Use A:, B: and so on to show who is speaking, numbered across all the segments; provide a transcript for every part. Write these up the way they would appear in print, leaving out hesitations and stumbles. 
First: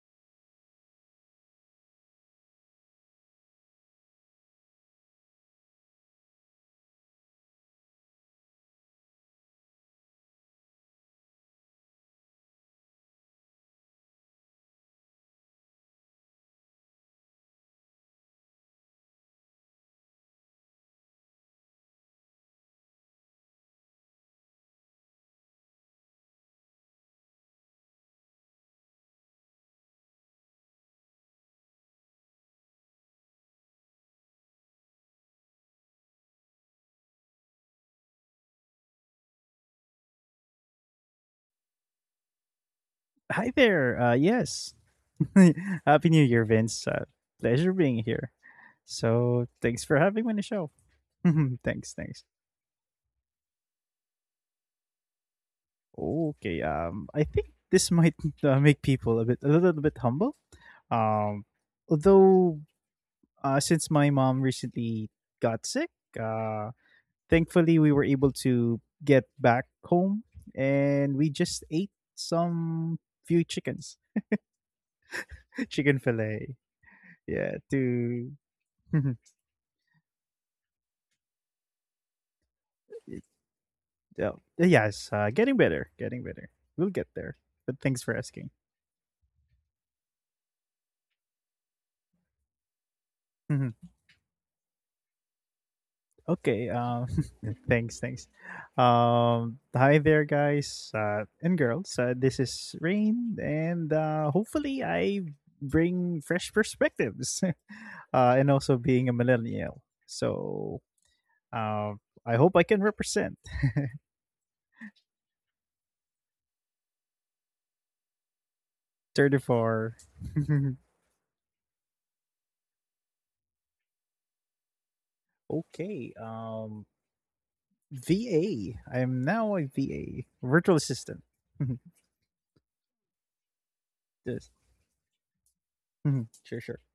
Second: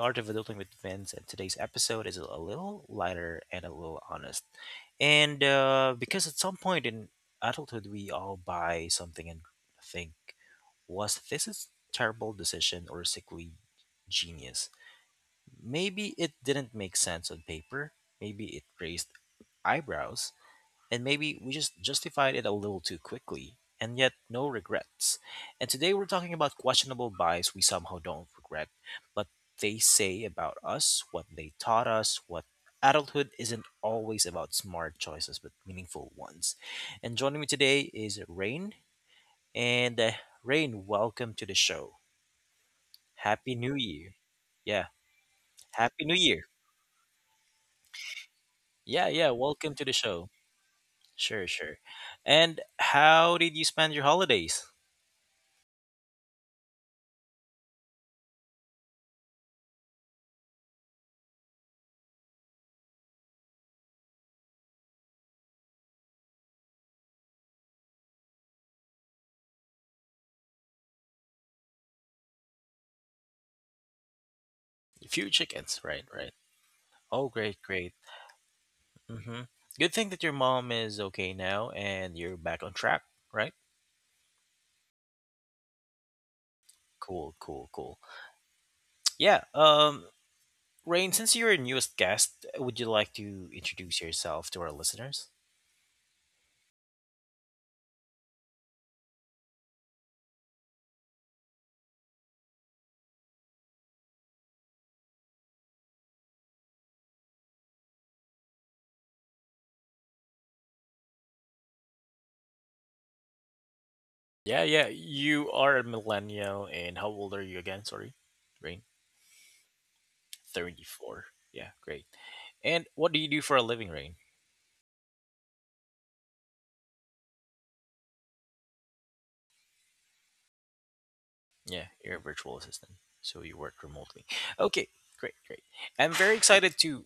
A: Art of Adulting with Vince. And today's episode is a little lighter and a little honest. And because at some point in adulthood, we all buy something and think, was this a terrible decision or sickly genius? Maybe it didn't make sense on paper. Maybe it raised eyebrows, and maybe we just justified it a little too quickly, and yet no regrets. And today we're talking about questionable buys we somehow don't regret, but they say about us, what they taught us, what adulthood isn't always about smart choices but meaningful ones. And joining me today is Rain, and Rain, welcome to the show.
B: Hi
A: Happy New
B: there.
A: Year.
B: Yes.
A: Yeah, Happy
B: Happy
A: New
B: New Year,
A: Year.
B: Vince. Pleasure being here.
A: Yeah, yeah,
B: So
A: welcome
B: thanks
A: to the
B: for having
A: show.
B: me on the show.
A: Sure, sure.
B: thanks, thanks.
A: And how did you spend your holidays?
B: Okay. I think this might make people a little bit humble. Um, Although since my mom recently got sick, uh, thankfully we were able to get back home, and we just ate some few chickens,
A: Few chickens,
B: chicken
A: right, right.
B: fillet.
A: Oh,
B: Yeah,
A: great, great.
B: to
A: Hmm. Good thing that your mom is okay now and you're back on track, right?
B: yeah. Yes, getting better, getting better. We'll get
A: Cool,
B: there.
A: cool,
B: But
A: cool.
B: thanks for asking.
A: Yeah, Rain, since you're a newest guest, would you like to
B: Mhm.
A: introduce yourself to our listeners?
B: Okay. Thanks, thanks. Hi there, guys and girls. This is Rain, and hopefully, I bring fresh perspectives, and also being a millennial. So, uh, I hope I can represent
A: Yeah, yeah, you are a millennial, and how old are you again? Sorry, Rain.
B: 34.
A: 34. Yeah, great. And what do you do for a living, Rain?
B: Okay. VA. I am now a VA virtual assistant.
A: Yeah, you're a virtual assistant, so you work remotely. Okay, great, great. I'm very
B: Mhm. Sure,
A: excited
B: sure.
A: to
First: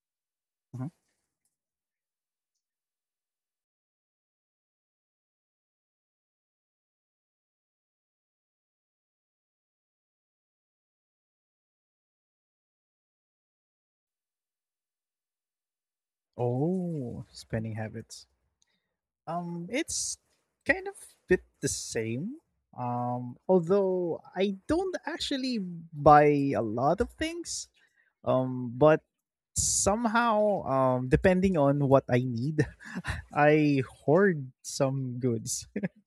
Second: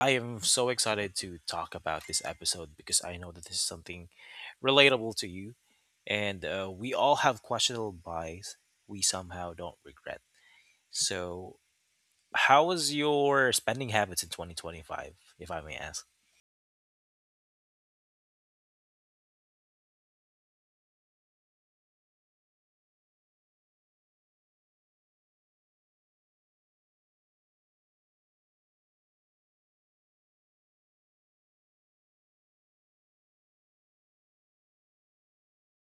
A: I am so
B: Mhm.
A: excited to talk about this episode because I know that this is something relatable to you. And We all have questionable buys we somehow don't regret. So, how was your spending habits in 2025, if I may ask?
B: Oh, spending habits. It's kind of bit the same. Although I don't actually buy a lot of things. But somehow, depending on what I need, I hoard some goods.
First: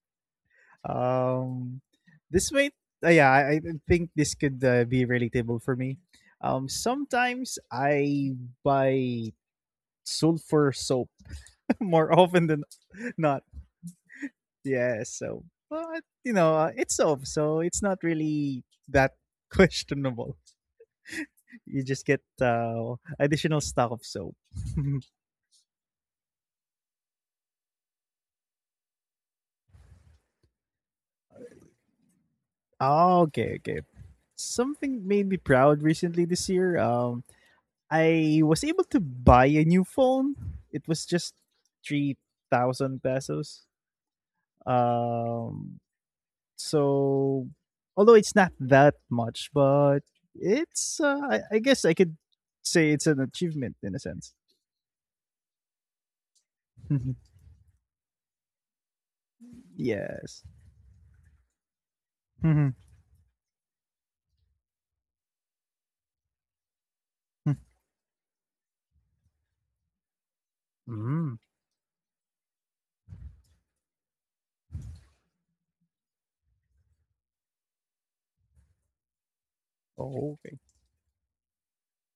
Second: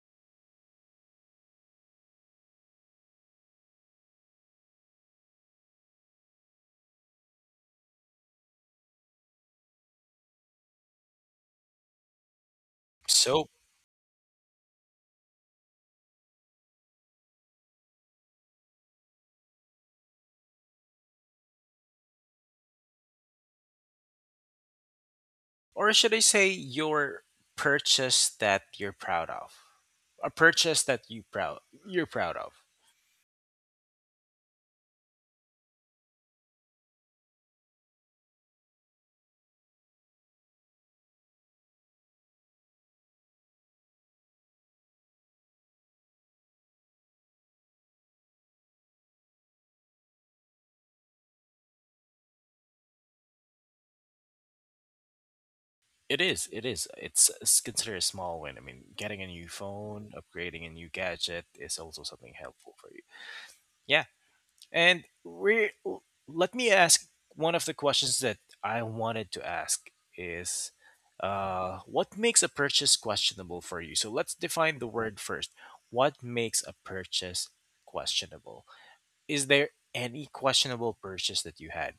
B: Um, this might, yeah, I think this could be relatable for me. Sometimes I buy sulfur soap more often than not.
A: So,
B: Yes. So, but you know, it's soap, so it's not really that questionable. You just get additional stock of soap.
A: or should I say, your purchase that you're proud of? A purchase that you're proud of.
B: Ah, okay, okay. Something made me proud recently this year. I was able to buy a new phone. It was just 3,000 pesos. Um, So, although it's not that much, but it's I guess I could say it's an achievement in a sense.
A: It is. It is. It's considered a small win. I mean, getting a new phone,
B: yes.
A: upgrading a new gadget is also something
B: Mhm.
A: helpful for you. Yeah. And we Let me ask one of the questions that I wanted to ask is,
B: Mm.
A: what makes a purchase questionable for you? So let's define the word first. What makes a purchase questionable? Is there
B: Oh,
A: any
B: okay.
A: questionable purchase that you had?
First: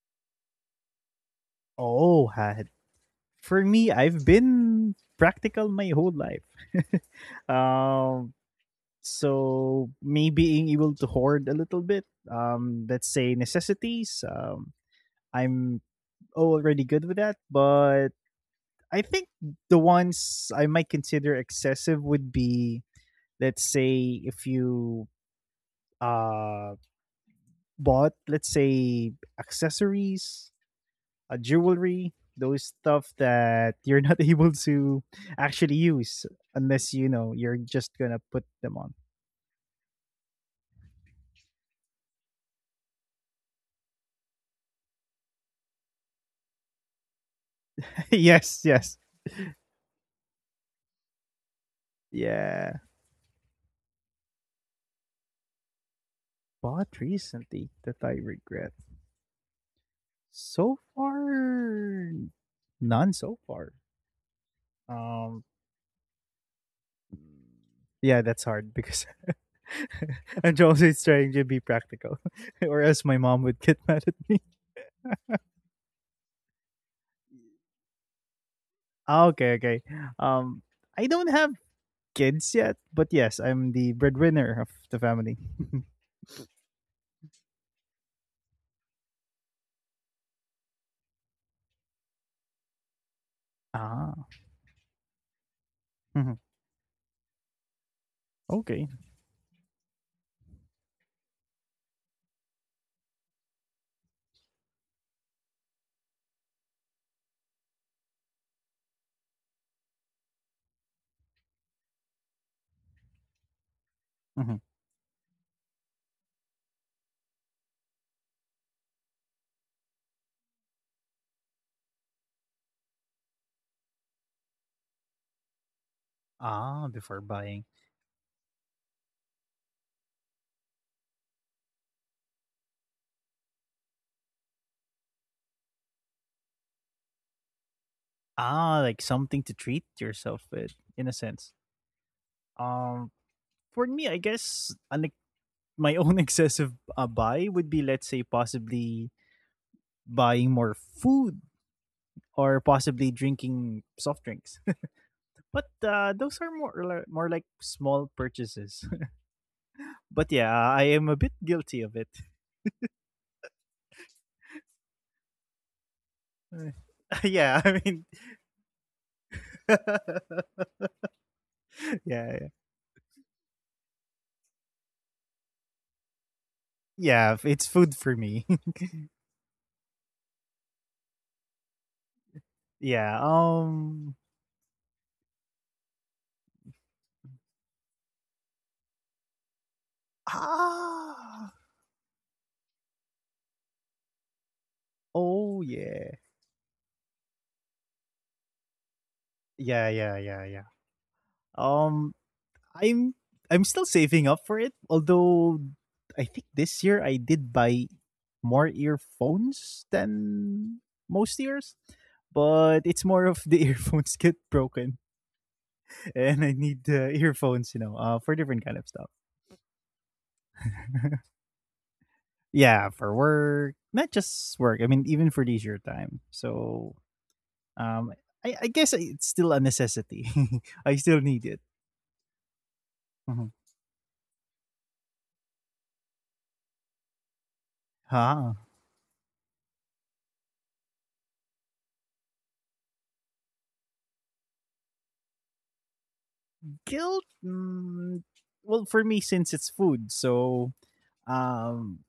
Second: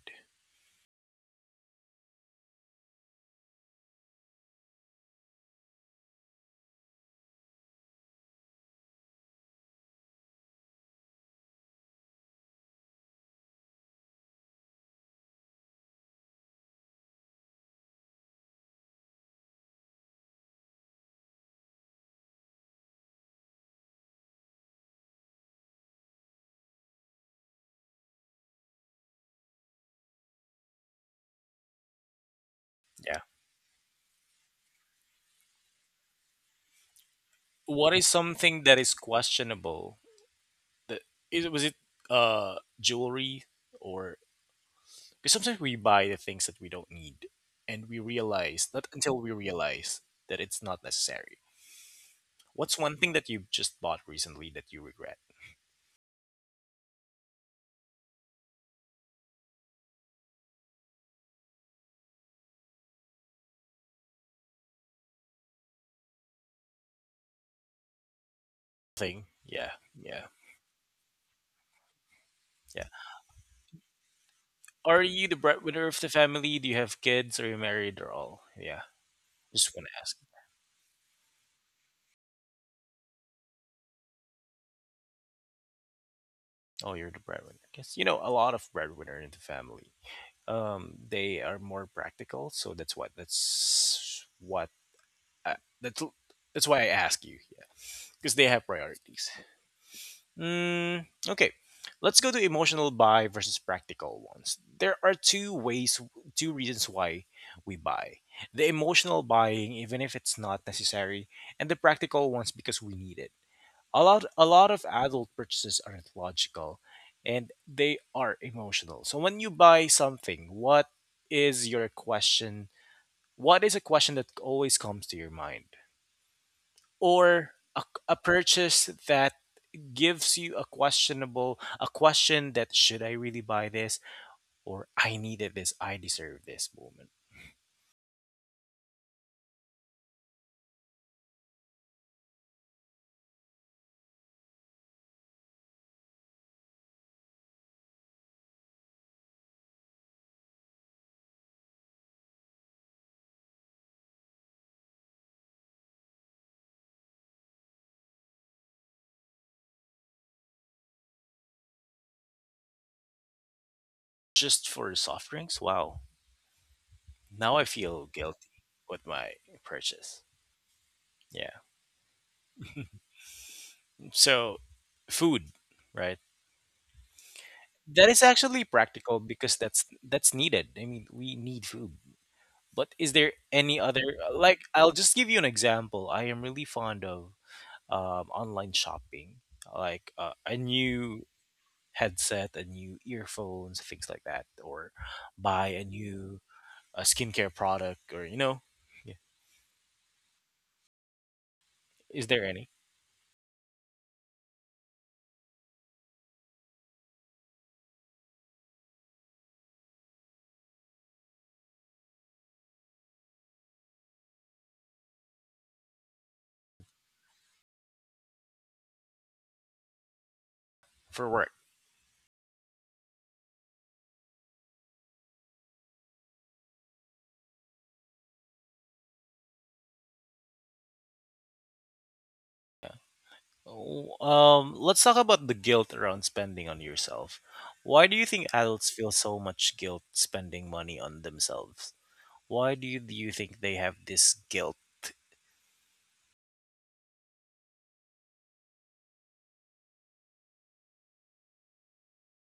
B: Oh, had for me, I've been practical my whole life. um, so me being able to hoard a little bit, let's say necessities, I'm already good with that. But I think the ones I might consider excessive would be, let's say, if you uh bought, let's say, accessories, jewelry, those
A: Yeah.
B: stuff that you're not able to actually use unless you know you're
A: What is
B: just gonna
A: something
B: put
A: that is
B: them on.
A: questionable? The, was it jewelry? Or because sometimes we buy the things that we don't need, and we realize not
B: Yes,
A: until we
B: yes,
A: realize that it's not necessary. What's one thing that
B: yeah.
A: you just bought recently that you regret?
B: Bought recently that I regret. So far, none. So far, um, yeah, that's
A: Thing,
B: hard because
A: yeah, yeah,
B: I'm always trying to be practical,
A: yeah.
B: or else my mom would get mad at me.
A: Are you the breadwinner of the family? Do you have kids? Are you married or all? Yeah,
B: Ah,
A: just want
B: okay,
A: to ask.
B: okay. Um, I don't have kids yet, but yes, I'm the breadwinner of the family.
A: Oh, you're the breadwinner. Because you know a lot of breadwinner in the family. They are more practical, so
B: Ah,
A: I, that's that's
B: mhm.
A: why I ask you. Yeah, because they have
B: Okay.
A: priorities. Mm, okay, let's go to emotional buy versus practical ones. There are two ways, two reasons why we buy: the emotional buying, even if it's not necessary, and the practical ones because we need it. A lot of
B: Mhm.
A: adult purchases aren't logical, and they are emotional. So when you buy something, what is your question? What is a question that always comes to your mind?
B: Ah,
A: Or
B: before buying.
A: a purchase that gives you a questionable, a question that should I really buy this, or I needed this, I deserve this moment.
B: Ah, like something to treat yourself with, in a sense. Um, for me, I guess an my own excessive buy would be, let's say, possibly buying more food or possibly drinking soft drinks, but those are more like small purchases. But yeah, I am a bit guilty of it.
A: Just for soft drinks, wow.
B: Uh,
A: Now I feel
B: yeah, I
A: guilty
B: mean
A: with my purchase. Yeah.
B: yeah, yeah,
A: So, food, right? That is
B: yeah,
A: actually
B: it's food for
A: practical
B: me.
A: because that's needed. I mean, we need food. But is there any other
B: Yeah.
A: like I'll just give you an example. I am really fond of online shopping. Like a new
B: Ah,
A: headset, a new earphones, things like that, or buy a
B: oh,
A: new
B: yeah,
A: skincare product, or you know, yeah.
B: yeah, yeah, yeah, yeah.
A: Is there
B: um
A: any
B: I'm I'm still saving up for it. Although I think this year I did buy more earphones than most years, but it's more of the earphones get broken and I need earphones, you know, for different kind of stuff.
A: for work?
B: Yeah, for work, not just work. I mean, even for leisure time. So um, I guess it's still a necessity. I still need it. Mhm.
A: Oh, let's talk about the guilt around spending on yourself. Why do you think adults
B: Huh.
A: feel so much guilt spending money on themselves? Why do you think they have this guilt?
B: Guilt. Well, for me, since it's food, so um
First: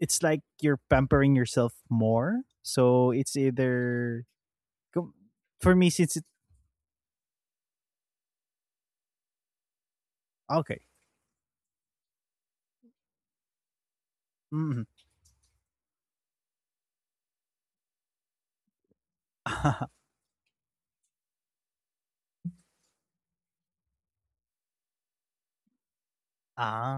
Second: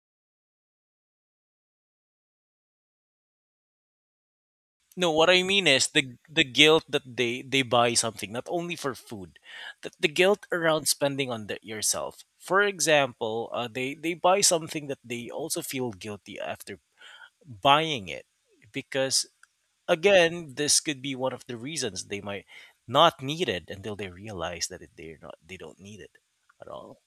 B: it's like you're pampering yourself more, so it's either
A: No,
B: com-
A: what I mean
B: for
A: is
B: me, since
A: the
B: it.
A: the guilt that they buy something not only for food, that the guilt
B: Okay.
A: around spending on yourself. For example, they buy something
B: Mm.
A: that they also feel guilty after buying it because
B: Ah,
A: again, this could be one of the reasons they might not need it until they realize that it, they're not they don't need it at all.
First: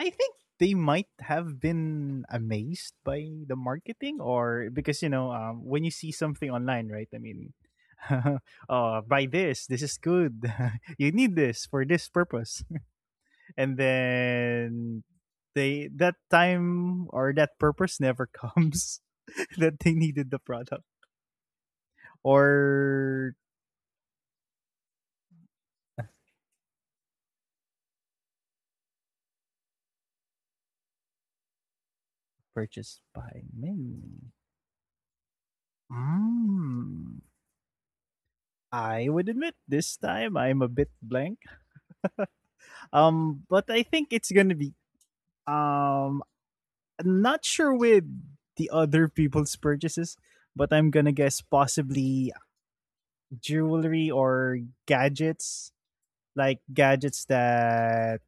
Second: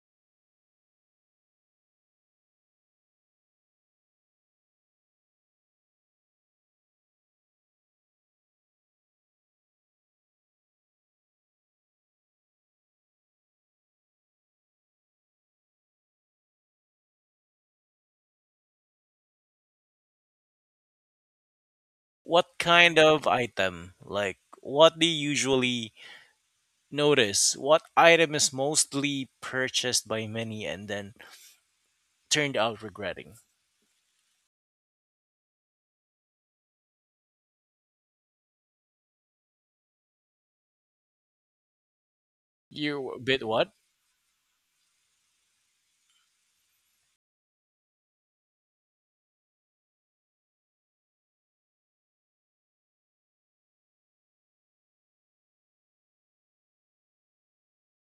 B: I think they might have been amazed by the marketing, or because you know when you see something online, right, I mean, buy this, this is good. You need this for this purpose, and then they, that time or that purpose never comes, that they needed the product.
A: What kind of
B: Or
A: item? Like what do you usually notice? What item is mostly purchased by many and then turned out
B: purchased
A: regretting.
B: by many. Mm. I would admit this time I'm a bit blank.
A: You bit
B: But
A: what?
B: I think it's gonna be um I'm not sure with the other people's purchases, but I'm gonna guess possibly jewelry or gadgets, like gadgets that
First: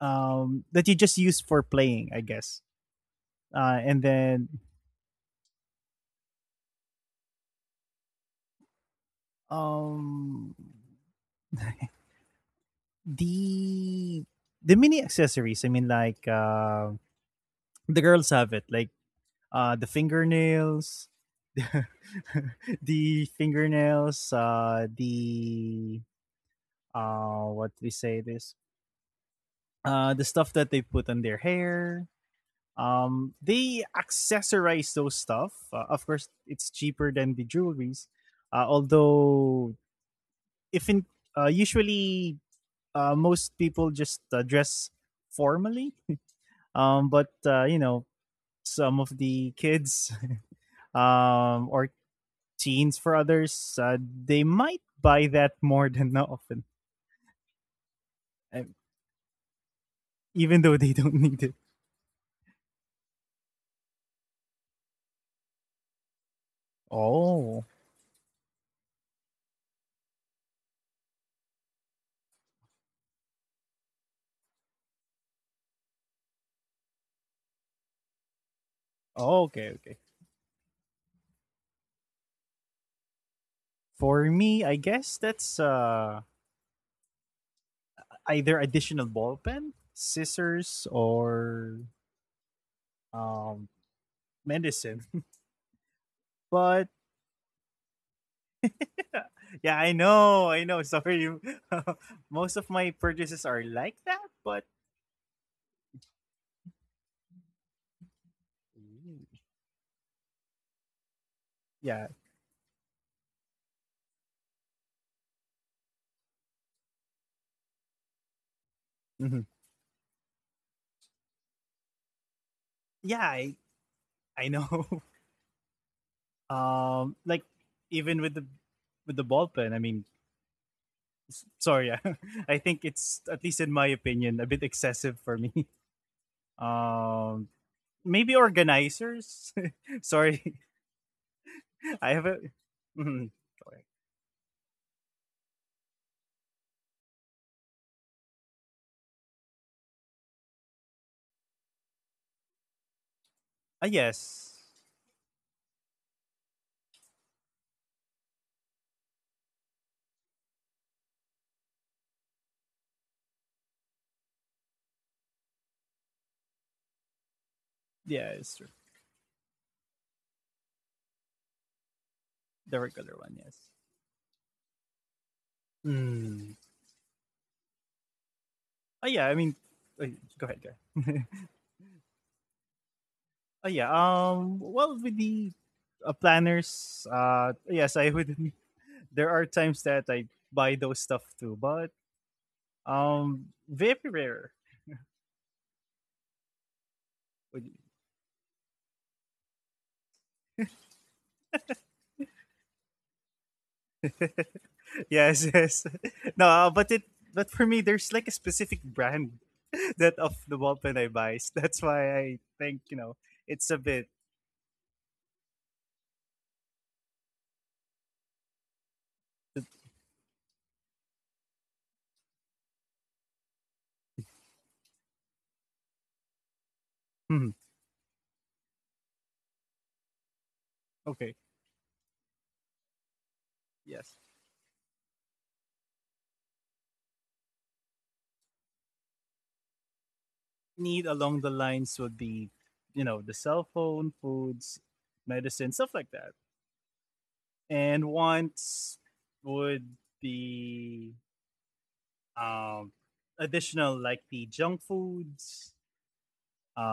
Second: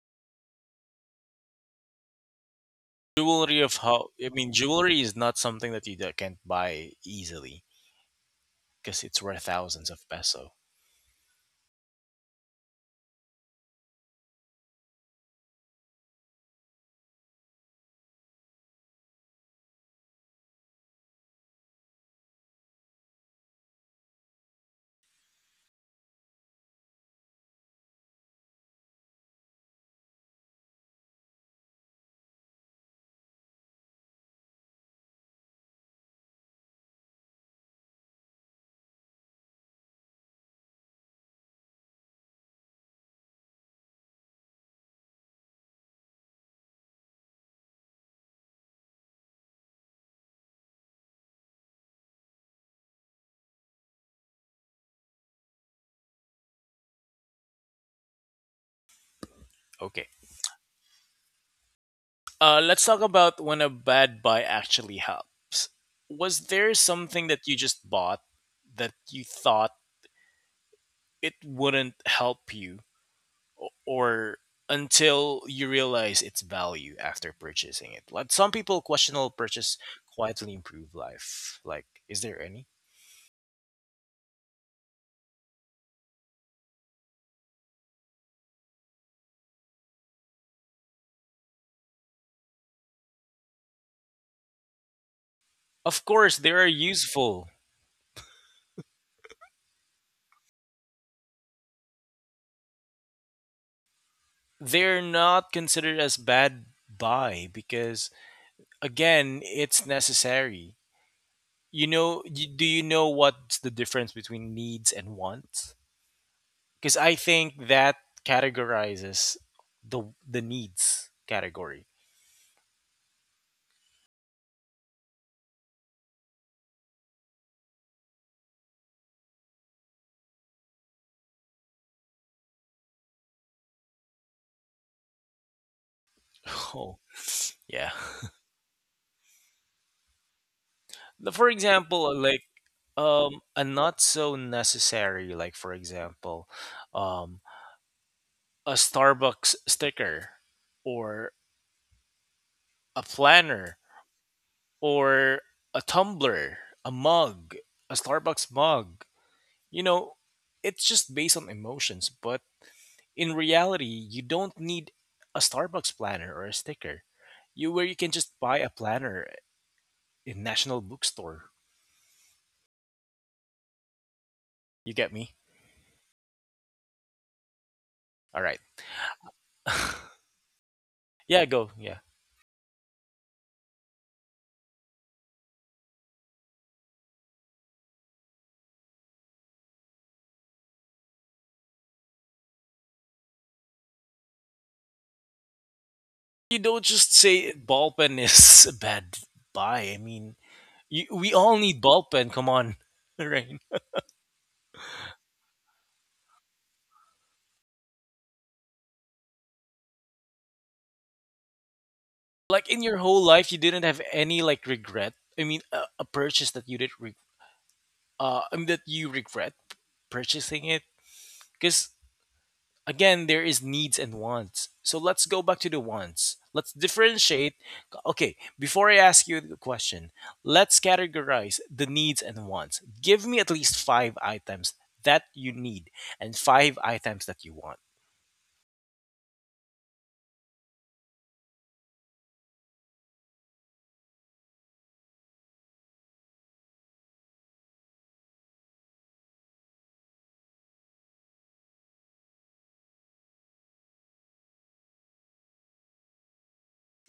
B: that you just use for playing, I guess.
A: Jewelry of
B: And
A: how? I
B: then
A: mean, jewelry is not something that you d- can't buy easily because it's worth thousands of peso.
B: um, the the mini accessories. I mean, like the girls have it, like the fingernails, the fingernails, the what do we say this? The stuff that they put on their hair. They accessorize those stuff. Of course, it's cheaper than the jewelries. Although, if in usually most people just dress formally, but you know, some of the kids or teens for others, they might buy that more than often, uh,
A: Okay.
B: even though they don't need it.
A: Let's talk about when a bad buy actually helps. Was there something that you
B: Oh,
A: just bought that you thought it wouldn't help you, o- or until you realize its value after purchasing it? Like some people, questionable
B: oh, okay,
A: purchase
B: okay.
A: quietly improve life. Like, is there any?
B: For me, I guess that's either additional ball pen, scissors, or um, medicine.
A: Of course, they are
B: But
A: useful.
B: yeah, I know, I know. Sorry, most of my purchases are like that. But
A: They're not considered as bad buy because again, it's necessary. You
B: yeah,
A: know, you, do you know what's the difference between needs and wants? Because I think that categorizes
B: mhm.
A: the the needs category.
B: Yeah, I know. Like even with the ball pen, I mean, sorry, I think it's, at least in my opinion, a bit excessive for me.
A: Oh,
B: Um,
A: yeah.
B: Maybe organizers. Sorry,
A: The- For example,
B: I have a.
A: like
B: Mm,
A: a not so necessary like for example, um a Starbucks sticker or a planner
B: Yes.
A: or a tumbler, a mug, a Starbucks mug. You know, it's just based on emotions, but in reality, you don't need a Starbucks planner or a sticker. You where you can just
B: Yeah,
A: buy
B: it's
A: a
B: true.
A: planner in National Bookstore.
B: The regular one, yes.
A: You get me?
B: Mm.
A: All right.
B: Oh, yeah, I mean, uh, go ahead, go ahead.
A: Yeah, go. Yeah.
B: Oh, yeah. Well, with the planners, yes, I would. There are times that I buy those stuff too, but very rare.
A: You don't just say ball pen is a bad buy. I mean, you, we all need ball pen. Come on, right?
B: Yes, yes. No, but for me, there's like a specific brand that of the ball pen I buy. So that's why I think
A: Like
B: you
A: in
B: know
A: your whole
B: it's
A: life,
B: a
A: you didn't
B: bit.
A: have any like regret. I mean, a purchase that you did re- I mean, that you regret purchasing it? Because again, there is needs and wants. So let's go back to the wants. Let's
B: Hmm.
A: differentiate. Okay, before I ask you the question, let's
B: Okay.
A: categorize the needs and wants. Give me at least
B: Yes.
A: five items that you need and five items that you want.
B: Need along the lines would be, you know, the cell phone, foods, medicine, stuff like that. And wants would be um, additional like the junk foods,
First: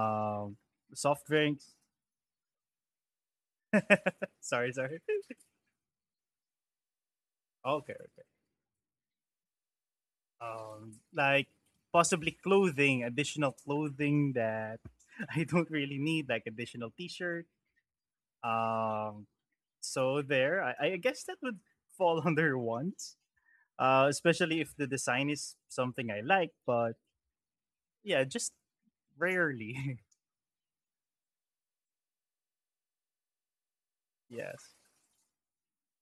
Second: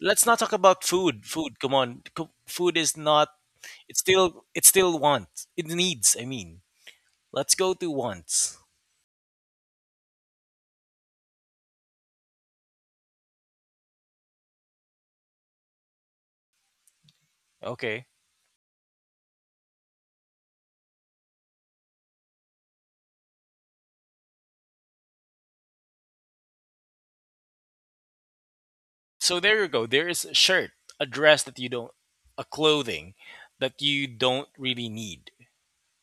A: Let's not talk about food.
B: soft
A: Food,
B: drinks.
A: come on. Co- Food is not. It's still. It's
B: Sorry,
A: still
B: sorry.
A: want. It needs. I mean, let's go to
B: Okay, okay.
A: wants.
B: Like possibly clothing, additional clothing that I don't really need, like additional T-shirt.
A: Okay.
B: Um, so there, I guess that would fall under wants, especially if the design is something I like. But yeah, just
A: So there you go.
B: rarely.
A: There is a shirt, a dress that you don't, a clothing that you don't
B: Yes,
A: really need,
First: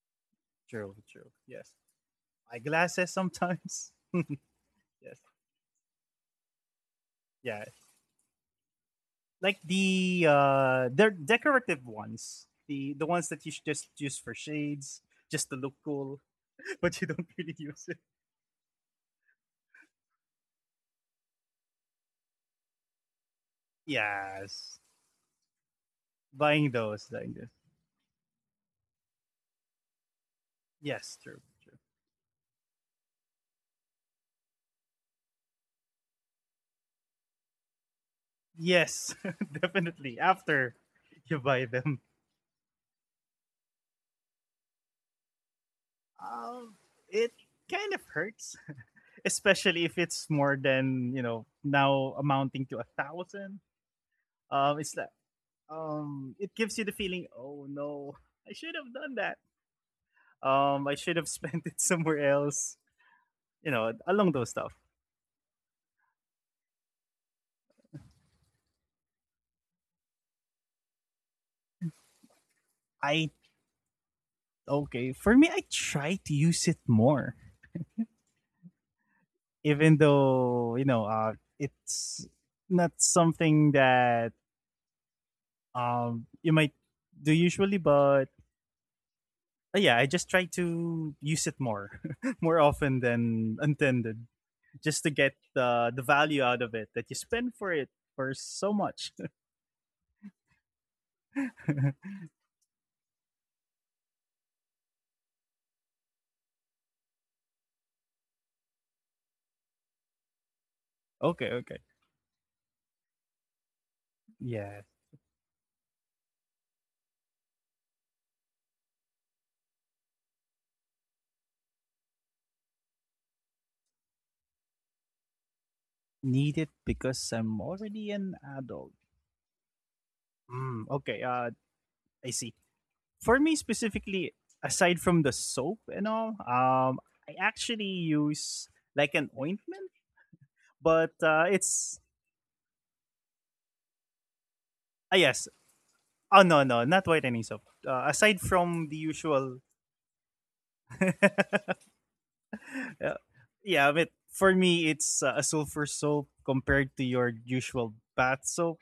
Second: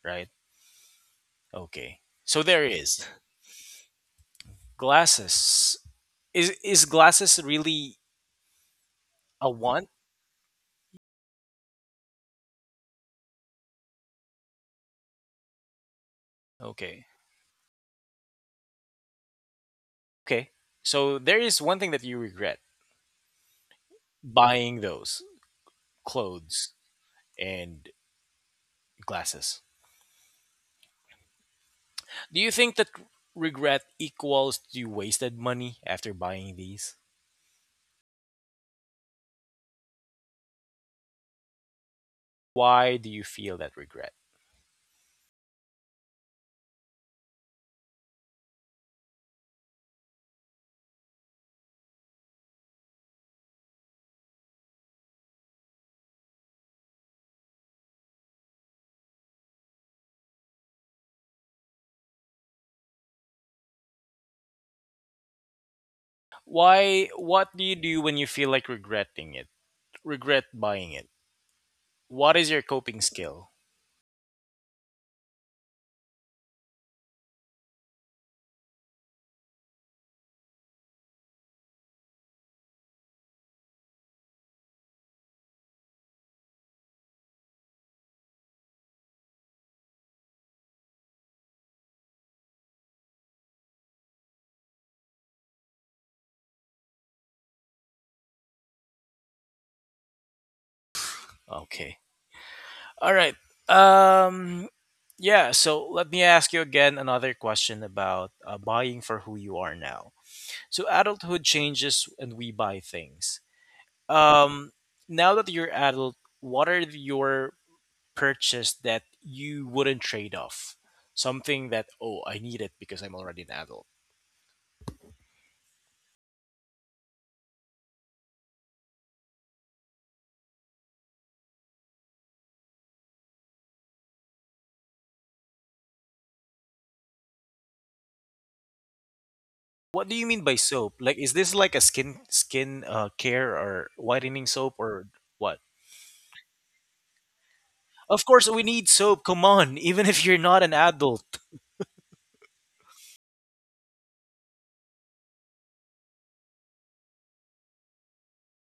A: right?
B: true, true. Yes,
A: Okay. So there is
B: eyeglasses sometimes. Yes,
A: glasses. Is glasses
B: yeah,
A: really a
B: like
A: want?
B: they're decorative ones, the ones that you just use for shades, just to look cool, but
A: Okay.
B: you don't really use it.
A: Okay. So there is one thing that you regret
B: Yes,
A: buying those
B: buying
A: clothes
B: those, like this.
A: and glasses.
B: Yes, true, true.
A: Do you think that regret equals to you wasted money after buying these?
B: Yes, definitely. After you buy them,
A: Why do you feel that regret?
B: um, it kind of hurts, especially if it's more than, you know, now amounting to 1,000. It's like it gives you the feeling, oh no, I should have done that. I should have spent it somewhere else. You know, along those stuff.
A: Why what do you do when you feel like regretting it? Regret buying it. What is your coping
B: I
A: skill?
B: Okay, for me. I try to use it more, even though, you know, it's not something that you might do usually, but yeah, I just try to use it more, more often than intended, just to get the value out of it that you spend for it for so much.
A: Okay. All right. Um yeah, so let me ask you again another question about buying for who you are now. So
B: Okay,
A: adulthood
B: okay.
A: changes and we buy things.
B: Yeah.
A: Um Now that you're adult, what are your purchase that you wouldn't trade off? Something that oh, I need it because I'm already an adult.
B: Need it because I'm already an adult. Okay. I see. For me specifically, aside from the soap and all, I actually use like an ointment,
A: What do you mean by
B: but
A: soap? Like is this like
B: it's
A: a skin care or whitening soap or
B: yes.
A: what?
B: Oh no, no, not whitening soap. Aside
A: Of course, we
B: from the
A: need soap.
B: usual,
A: Come on, even if you're not an adult.
B: yeah, yeah. But for me, it's a sulfur soap compared to your usual bath soap.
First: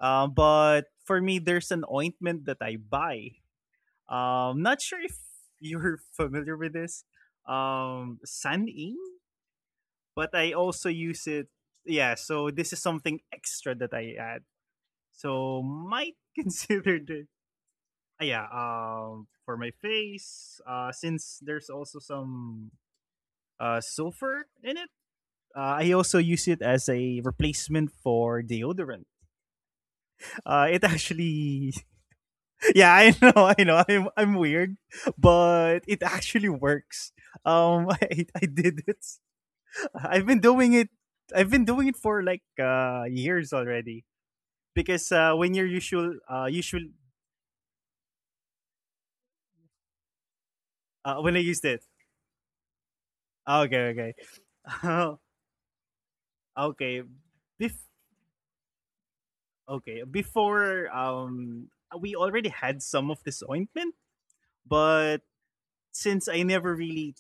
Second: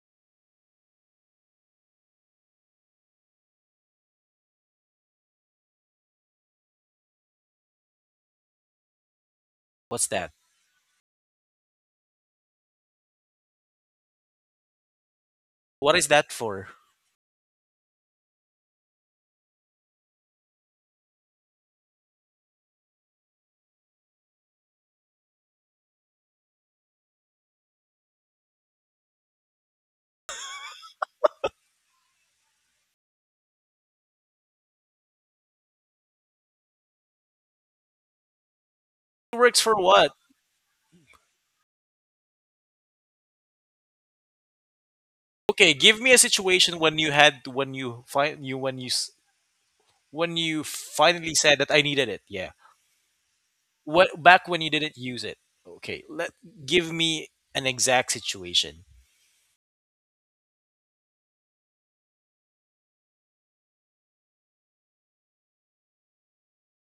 B: But for me, there's an ointment that I buy. Not sure if you're familiar with this. San Ing,
A: What's
B: but I
A: that?
B: also use it. Yeah, so this is something extra that I add. So might
A: What is that for?
B: consider. Ah, yeah, for my face, since there's also some sulfur in it, I also use it as a replacement for deodorant. It actually, yeah, I know, I'm weird, but it actually works. I did it.
A: It works for
B: I've been
A: what?
B: doing it. I've been doing it for like years already. Because when you're
A: Okay,
B: usual,
A: give me a situation when you had when you find you when you s- when you
B: when I
A: finally
B: used it,
A: said that I needed it. Yeah.
B: okay,
A: What back when you
B: okay,
A: didn't use it? Okay, let
B: okay.
A: give me
B: Bef-
A: an exact situation.
B: Okay, before we already had some of this ointment, but since I never really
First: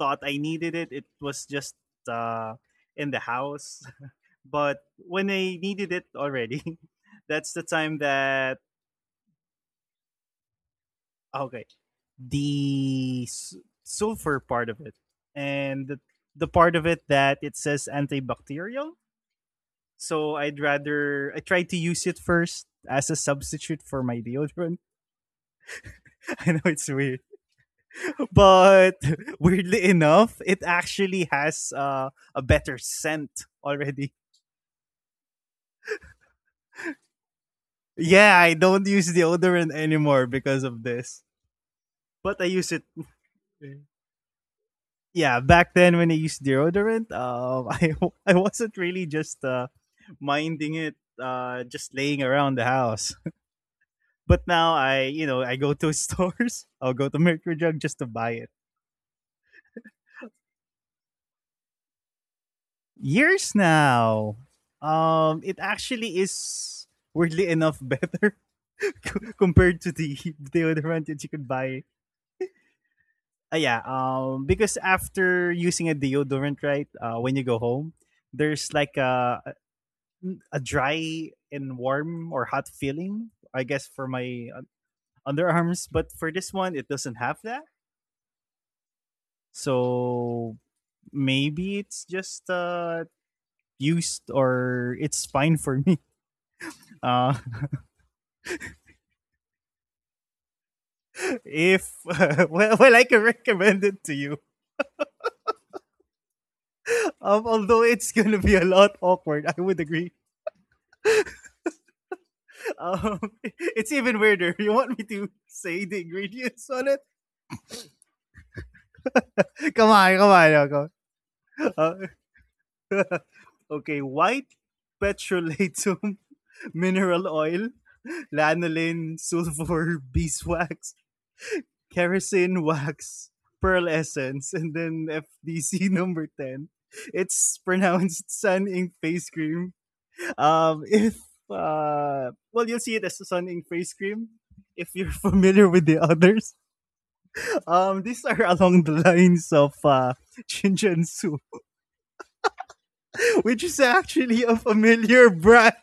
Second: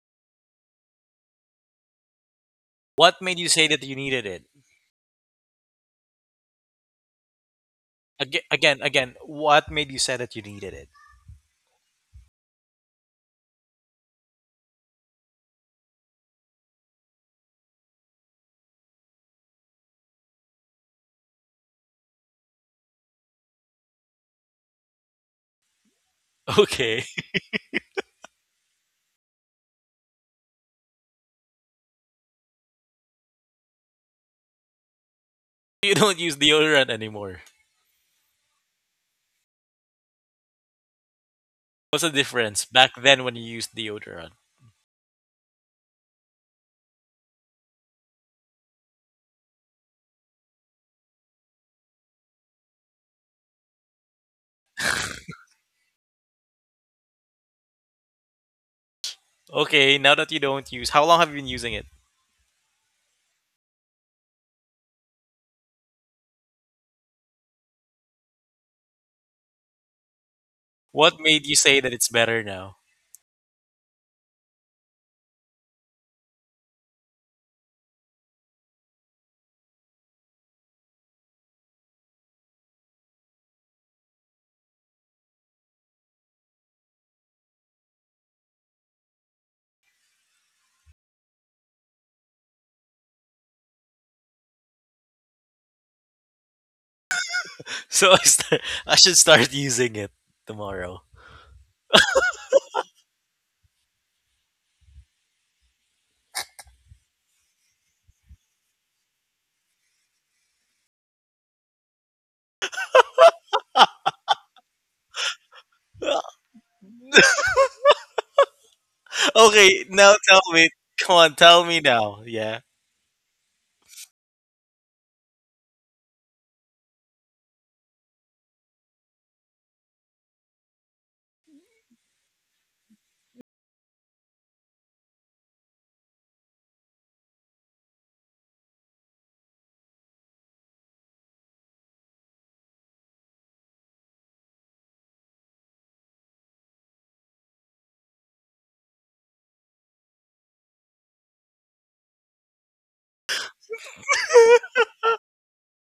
B: thought I needed it, it was just uh in the
A: What made you say that
B: house.
A: you needed it?
B: But when I needed it already, that's the time
A: Again,
B: that.
A: again, again. What made you say that you needed it?
B: Okay, the sulfur part of it and the part of it that it says antibacterial. So I tried to use it first as a substitute for my deodorant. I know it's
A: Okay,
B: weird. But weirdly enough, it actually has a better scent already.
A: you don't use deodorant anymore.
B: Yeah, I don't use deodorant anymore because of this,
A: What's the
B: but
A: difference
B: I use
A: back
B: it.
A: then when you used deodorant?
B: Yeah, back then when I used deodorant, I wasn't really just minding it, just laying around the house. But now I, I go to stores. I'll go to Mercury Drug just to buy it.
A: Okay, now that you don't use, how long have you been using it?
B: Years now. It actually is weirdly enough better compared to the
A: What
B: deodorant
A: made
B: that you
A: you
B: could
A: say that
B: buy.
A: it's better now?
B: Yeah, because after using a deodorant, right, when you go home, there's like a dry and warm or hot feeling, I guess, for my underarms. But for this one, it doesn't have that. So maybe it's just used or it's fine for me. Uh,
A: So I, start, I should start using it tomorrow.
B: if Well, I can recommend it to you. Although it's gonna be a lot awkward, I would agree. It's even weirder. You want me to say the ingredients on it?
A: Okay,
B: Come
A: now
B: on, come
A: tell
B: on,
A: me.
B: now, come
A: Come on, tell me
B: on.
A: now. Yeah.
B: Uh, okay, white petrolatum, mineral oil, lanolin, sulfur, beeswax, kerosene wax, pearl essence, and then FDC number ten. It's pronounced sun ink face cream. If Well, you'll see it as sun in face cream if you're familiar with the others. These are along the lines of Shinjinsu, which is actually a familiar brand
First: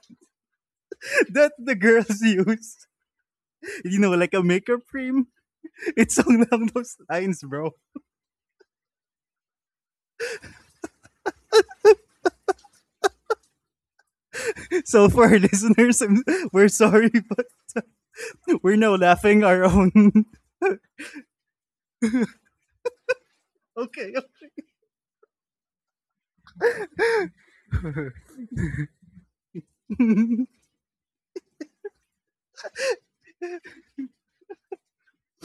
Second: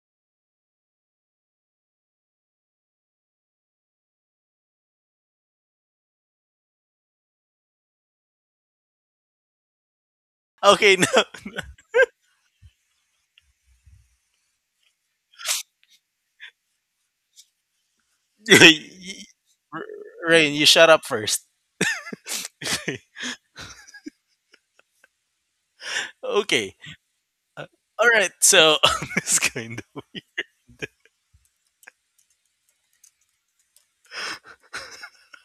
B: that the girls use. You know, like a makeup cream. It's along those lines, bro.
A: Okay, now.
B: So for our listeners, we're sorry, but we're now laughing our own.
A: R- Rain, you shut up first.
B: Okay.
A: Okay. All right. So it's kind of
B: Okay.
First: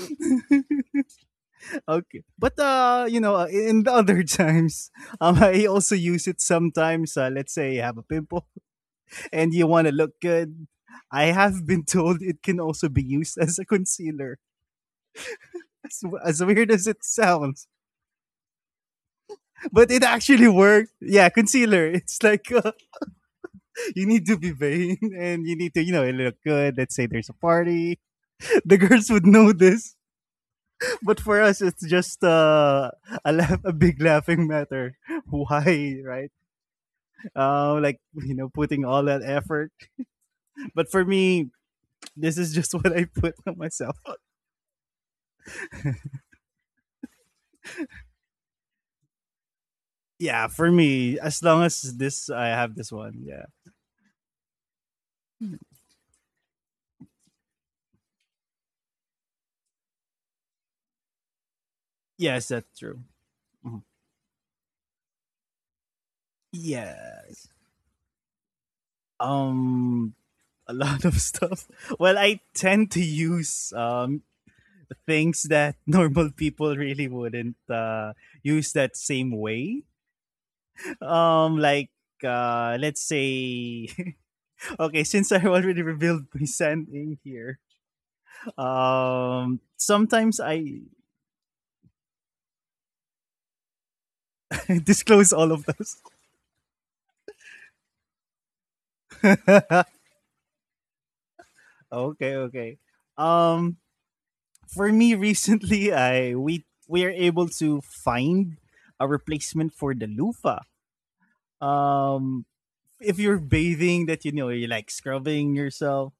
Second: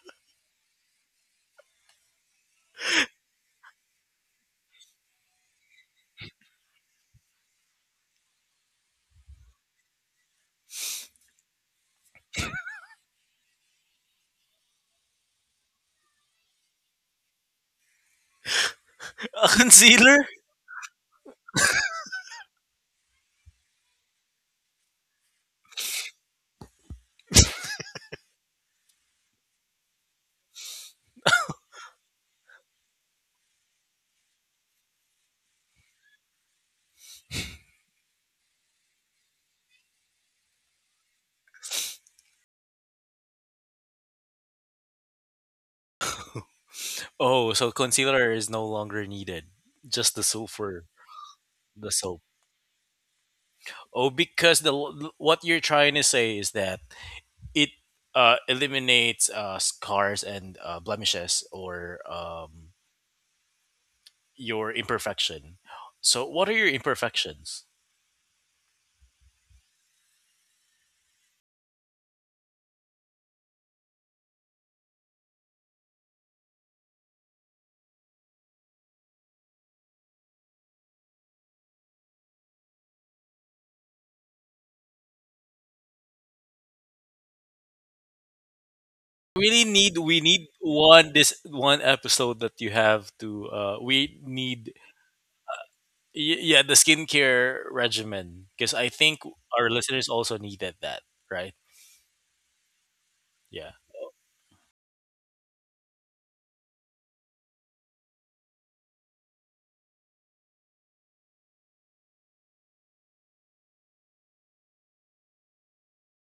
B: Okay. But you know, in the other times, I also use it sometimes. Let's say you have a pimple and you want to look good. I have been told it can also be used as a concealer. As weird as it sounds,
A: a
B: but it
A: concealer.
B: actually worked. Yeah, concealer. It's like you need to be vain and you need to, you know, look good. Let's say there's a party. The girls would know this, but for us, it's just a big laughing matter. Why, right? Like you know putting all that effort but for me this is just what I put on myself.
A: Oh, so concealer is no longer needed. Just the soap
B: Yeah,
A: for
B: for me, as long
A: the
B: as
A: soap.
B: this I have this one. Yeah,
A: Oh, because the what you're trying to say is that it eliminates scars and blemishes or
B: yes, that's true. Mhm.
A: your imperfection. So, what are your imperfections?
B: Yes. um a lot of stuff. Well, I tend to use things that normal people really wouldn't use that same way. Like let's say okay, since I already revealed my son in here.
A: Really need we
B: Sometimes
A: need
B: I
A: one this one episode that you have to. We need
B: disclose all of those.
A: y- yeah the skincare regimen because I think our listeners also needed that right.
B: Okay, okay.
A: Yeah,
B: Um, for me, recently, I we are able to find a replacement for the loofah. Um, if you're bathing, that you know you're like scrubbing yourself.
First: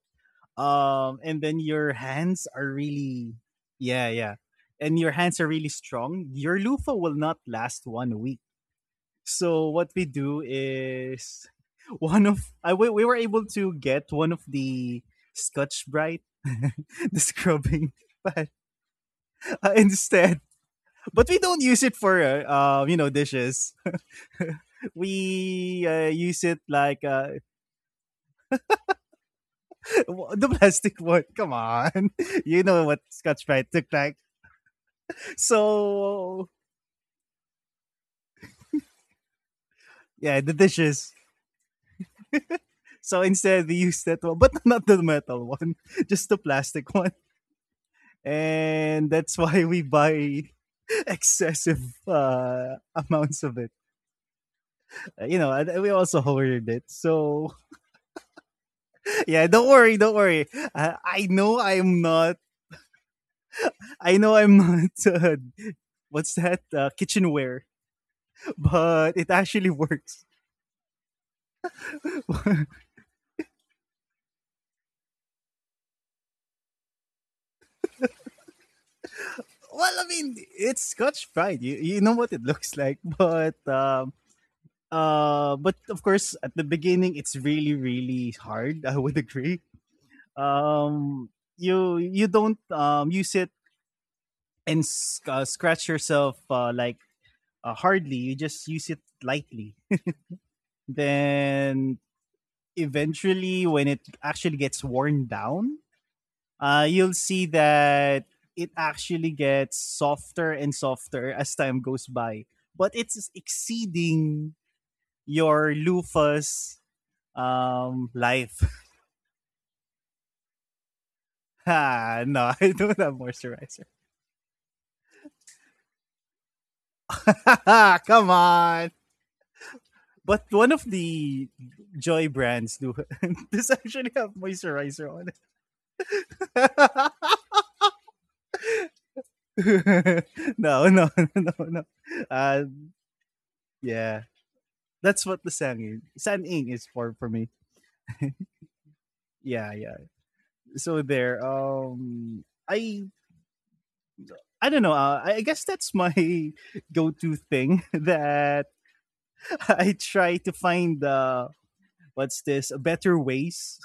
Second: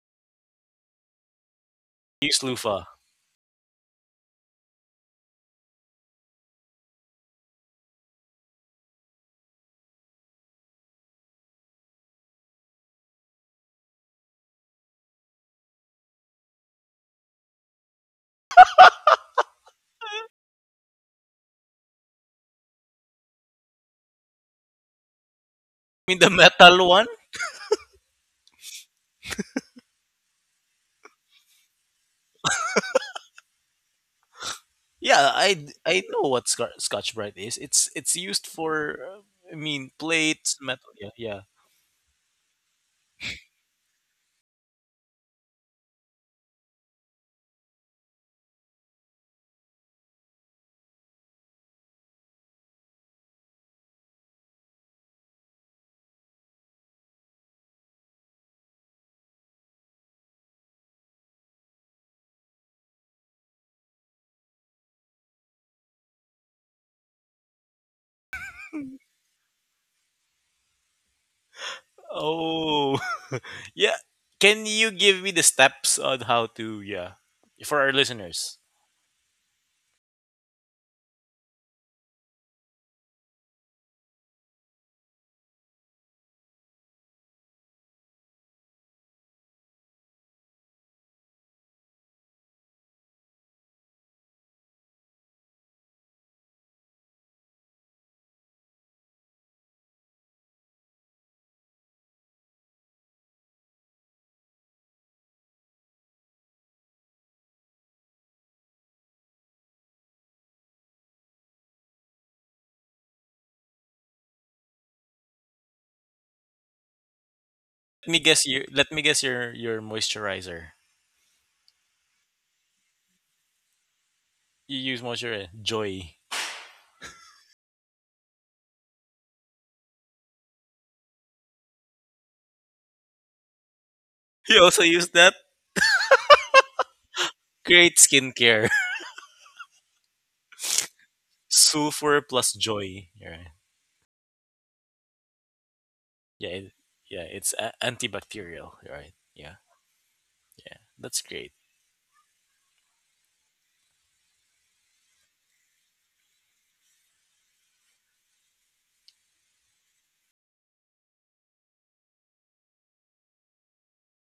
B: And then your
A: use
B: hands are
A: loofah.
B: really, yeah, yeah, and your hands are really strong. Your loofah will not last one week. So what we do is one of I we were able to get one of the Scotch Brite, the scrubbing pad, instead, but we don't use it for you know, dishes. We
A: I mean the
B: use it
A: metal one.
B: like the plastic one. Come on, you know what Scotch Brite took like.
A: Yeah, I know what
B: So
A: Scotch Scotch Brite is. It's used for I mean
B: yeah, the
A: plates, metal.
B: dishes.
A: Yeah, yeah.
B: So instead, we use that one, but not the metal one, just the plastic one. And that's why we buy excessive amounts of it. You know, and we also hoarded it. So yeah, don't worry, don't worry. I know I'm not. I know I'm not. What's that? Kitchenware, but it actually works. Well,
A: Oh, yeah. Can you give me the steps on how to, yeah, for our listeners?
B: I mean, it's Scotch Pride. You know what it looks like, but But of course, at the beginning, it's really, really hard. I would agree. um you don't use it and scratch yourself like hardly, you just use it lightly. Then eventually when it actually gets worn down, you'll see that it actually gets softer and softer as time goes by, but it's exceeding your loofah's
A: Let me guess
B: life.
A: you. Let me guess your moisturizer.
B: Ah, no, I don't have moisturizer.
A: You use moisturizer Joy.
B: Come on. But one of the Joy brands do does actually have
A: You also
B: moisturizer
A: use
B: on
A: that.
B: it.
A: Great skincare.
B: No, no, no, no.
A: Sulfur plus
B: Uh,
A: Joy. You're right.
B: yeah, that's what the Sang San
A: Yeah,
B: Ing
A: it,
B: is for
A: yeah.
B: me.
A: It's a- antibacterial. You're right. Yeah,
B: Yeah, yeah.
A: yeah. That's great.
B: So there. I don't know. I guess that's my go-to thing that I try to find what's this better ways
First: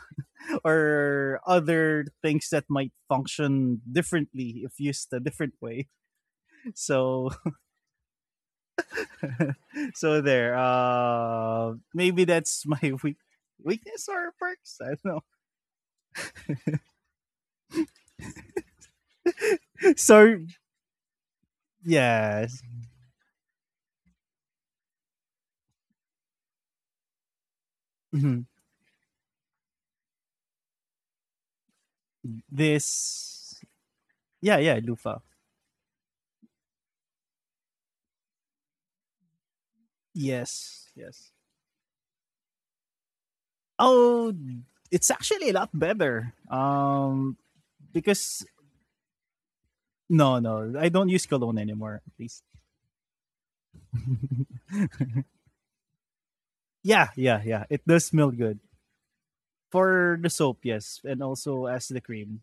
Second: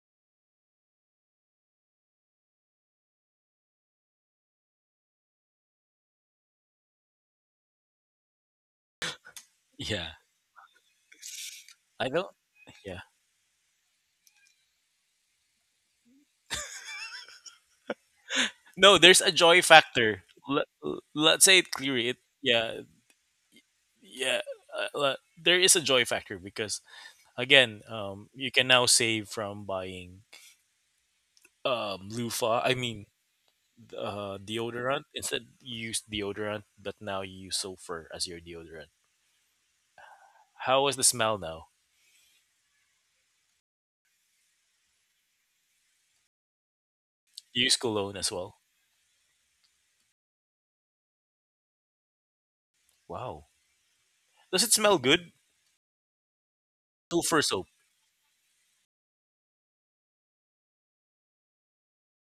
B: or other things that might function differently if used a different way. So, so
A: Yeah,
B: there.
A: I
B: Maybe
A: don't.
B: that's my
A: Yeah.
B: weakness or perks. I don't know.
A: No, there's a joy factor.
B: So
A: Let, let's say it clearly. It,
B: yeah,
A: yeah, yeah. Le- there is a joy factor because again, you can now save from buying loofah. I mean,
B: this yeah, yeah,
A: deodorant.
B: Lufa.
A: Instead, you use deodorant, but now you use sulfur as your deodorant.
B: Yes,
A: How was the
B: yes.
A: smell now?
B: Oh, it's actually a lot better.
A: You use cologne as
B: Because
A: well.
B: no, no, I don't use cologne anymore. At least.
A: Wow. Does it smell good?
B: Yeah, yeah,
A: Sulfur
B: yeah.
A: soap,
B: It does smell good. For the soap, yes, and also as the cream.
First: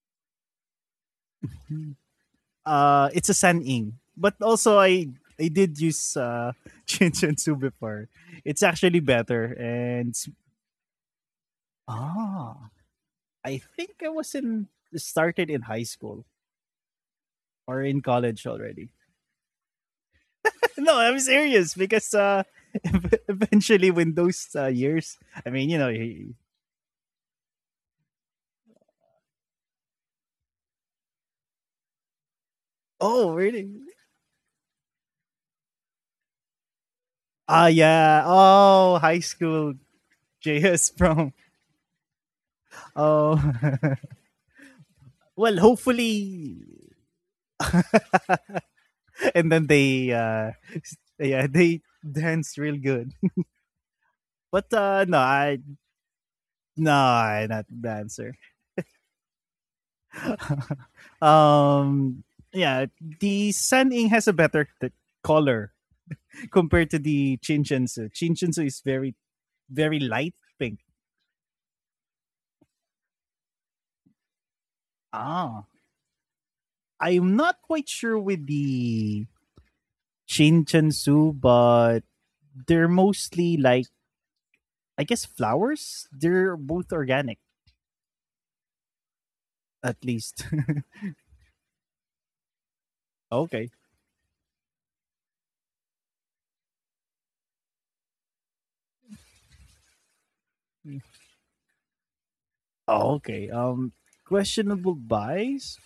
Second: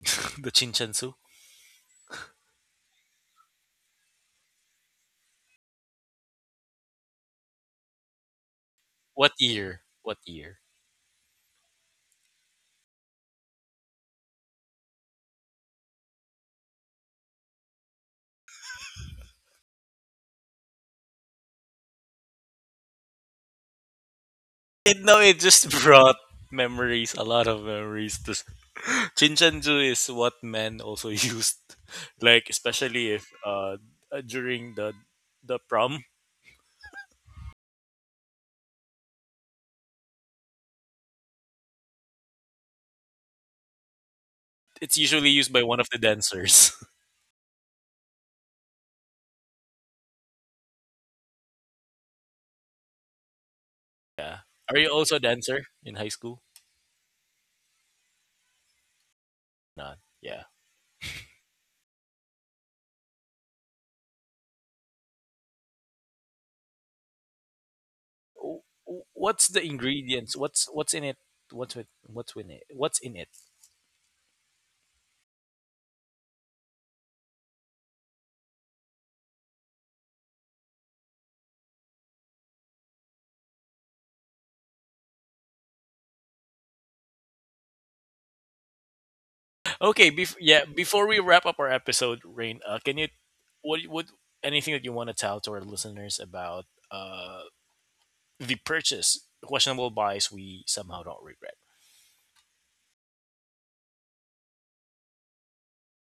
A: the chinchansu.
B: It's a San Ing, but also I did use Chinchinsu before. It's actually
A: What
B: better,
A: year?
B: and
A: What year?
B: ah, I think I was in started in high school or in college already. No, I'm serious because eventually when those
A: It,
B: years,
A: no, it
B: I mean,
A: just
B: you know,
A: brought
B: you-
A: memories, a lot of memories. To... s- Chinchanju is what men also used, like especially
B: oh,
A: if
B: really?
A: during the prom
B: Ah yeah, oh, high school JS from oh.
A: it's usually
B: Well,
A: used by one of the dancers.
B: hopefully, and then they, yeah, they danced real good.
A: yeah.
B: But
A: Are you
B: no,
A: also a
B: I
A: dancer in high school?
B: no, I not dancer.
A: Not. Yeah.
B: Um, yeah, the San Ing has a better color compared to the Chinchensu. Chinchensu
A: W-
B: is
A: w-
B: very
A: What's the
B: very light
A: ingredients?
B: pink.
A: What's in it? What's with what's in it? What's in it?
B: Ah, I'm not quite sure with the Chinchensu, but they're mostly like I guess flowers. They're both organic, at
A: Okay.
B: least.
A: Bef- yeah. Before we wrap up our episode, Rain, can you
B: Okay.
A: what anything that you want to tell to our listeners about uh the purchase questionable buys we somehow don't regret.
B: Oh, okay. Questionable buys.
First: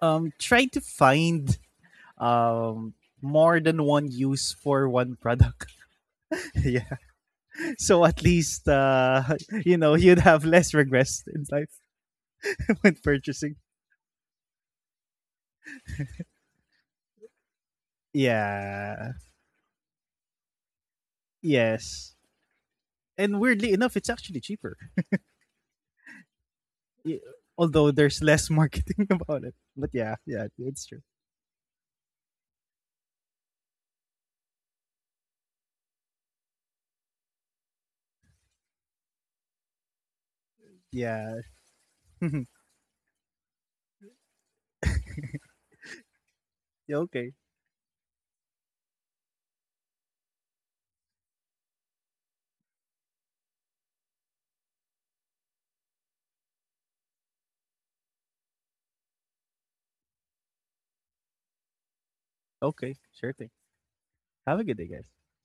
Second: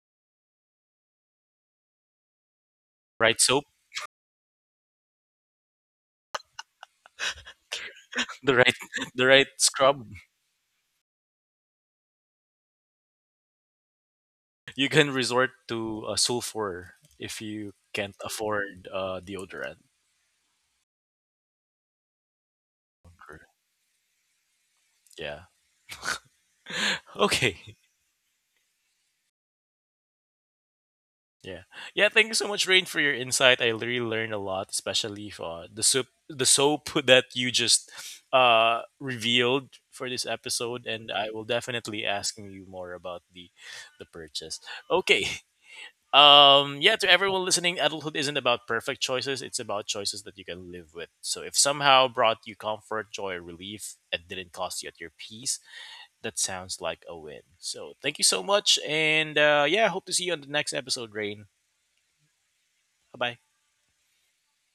B: Try to find um more
A: Right
B: than
A: soap,
B: one use for one product. Yeah. So at least
A: the right the right
B: you know you'd
A: scrub.
B: have less regrets in life when purchasing.
A: You can resort to sulfur if you can't
B: Yeah.
A: afford deodorant.
B: Yes. And weirdly enough, it's actually cheaper.
A: Yeah.
B: Y- Although
A: Okay.
B: there's less marketing about it. But yeah, yeah, it's true.
A: Yeah. Yeah. Thank you so much, Rain, for your insight. I really learned a lot, especially for the soup, the soap that you just revealed for this episode,
B: Yeah.
A: and I will definitely asking you more about the purchase. Okay.
B: Yeah,
A: Yeah,
B: okay.
A: to everyone listening, adulthood isn't about perfect choices. It's about choices that you can live with. So if somehow brought you comfort, joy, or relief, and didn't cost you at your peace, that sounds like a win. So thank you so much, and yeah, hope to see you on the next episode, Rain.
B: Okay. Sure
A: Bye
B: thing.
A: bye.
B: Have a good day, guys.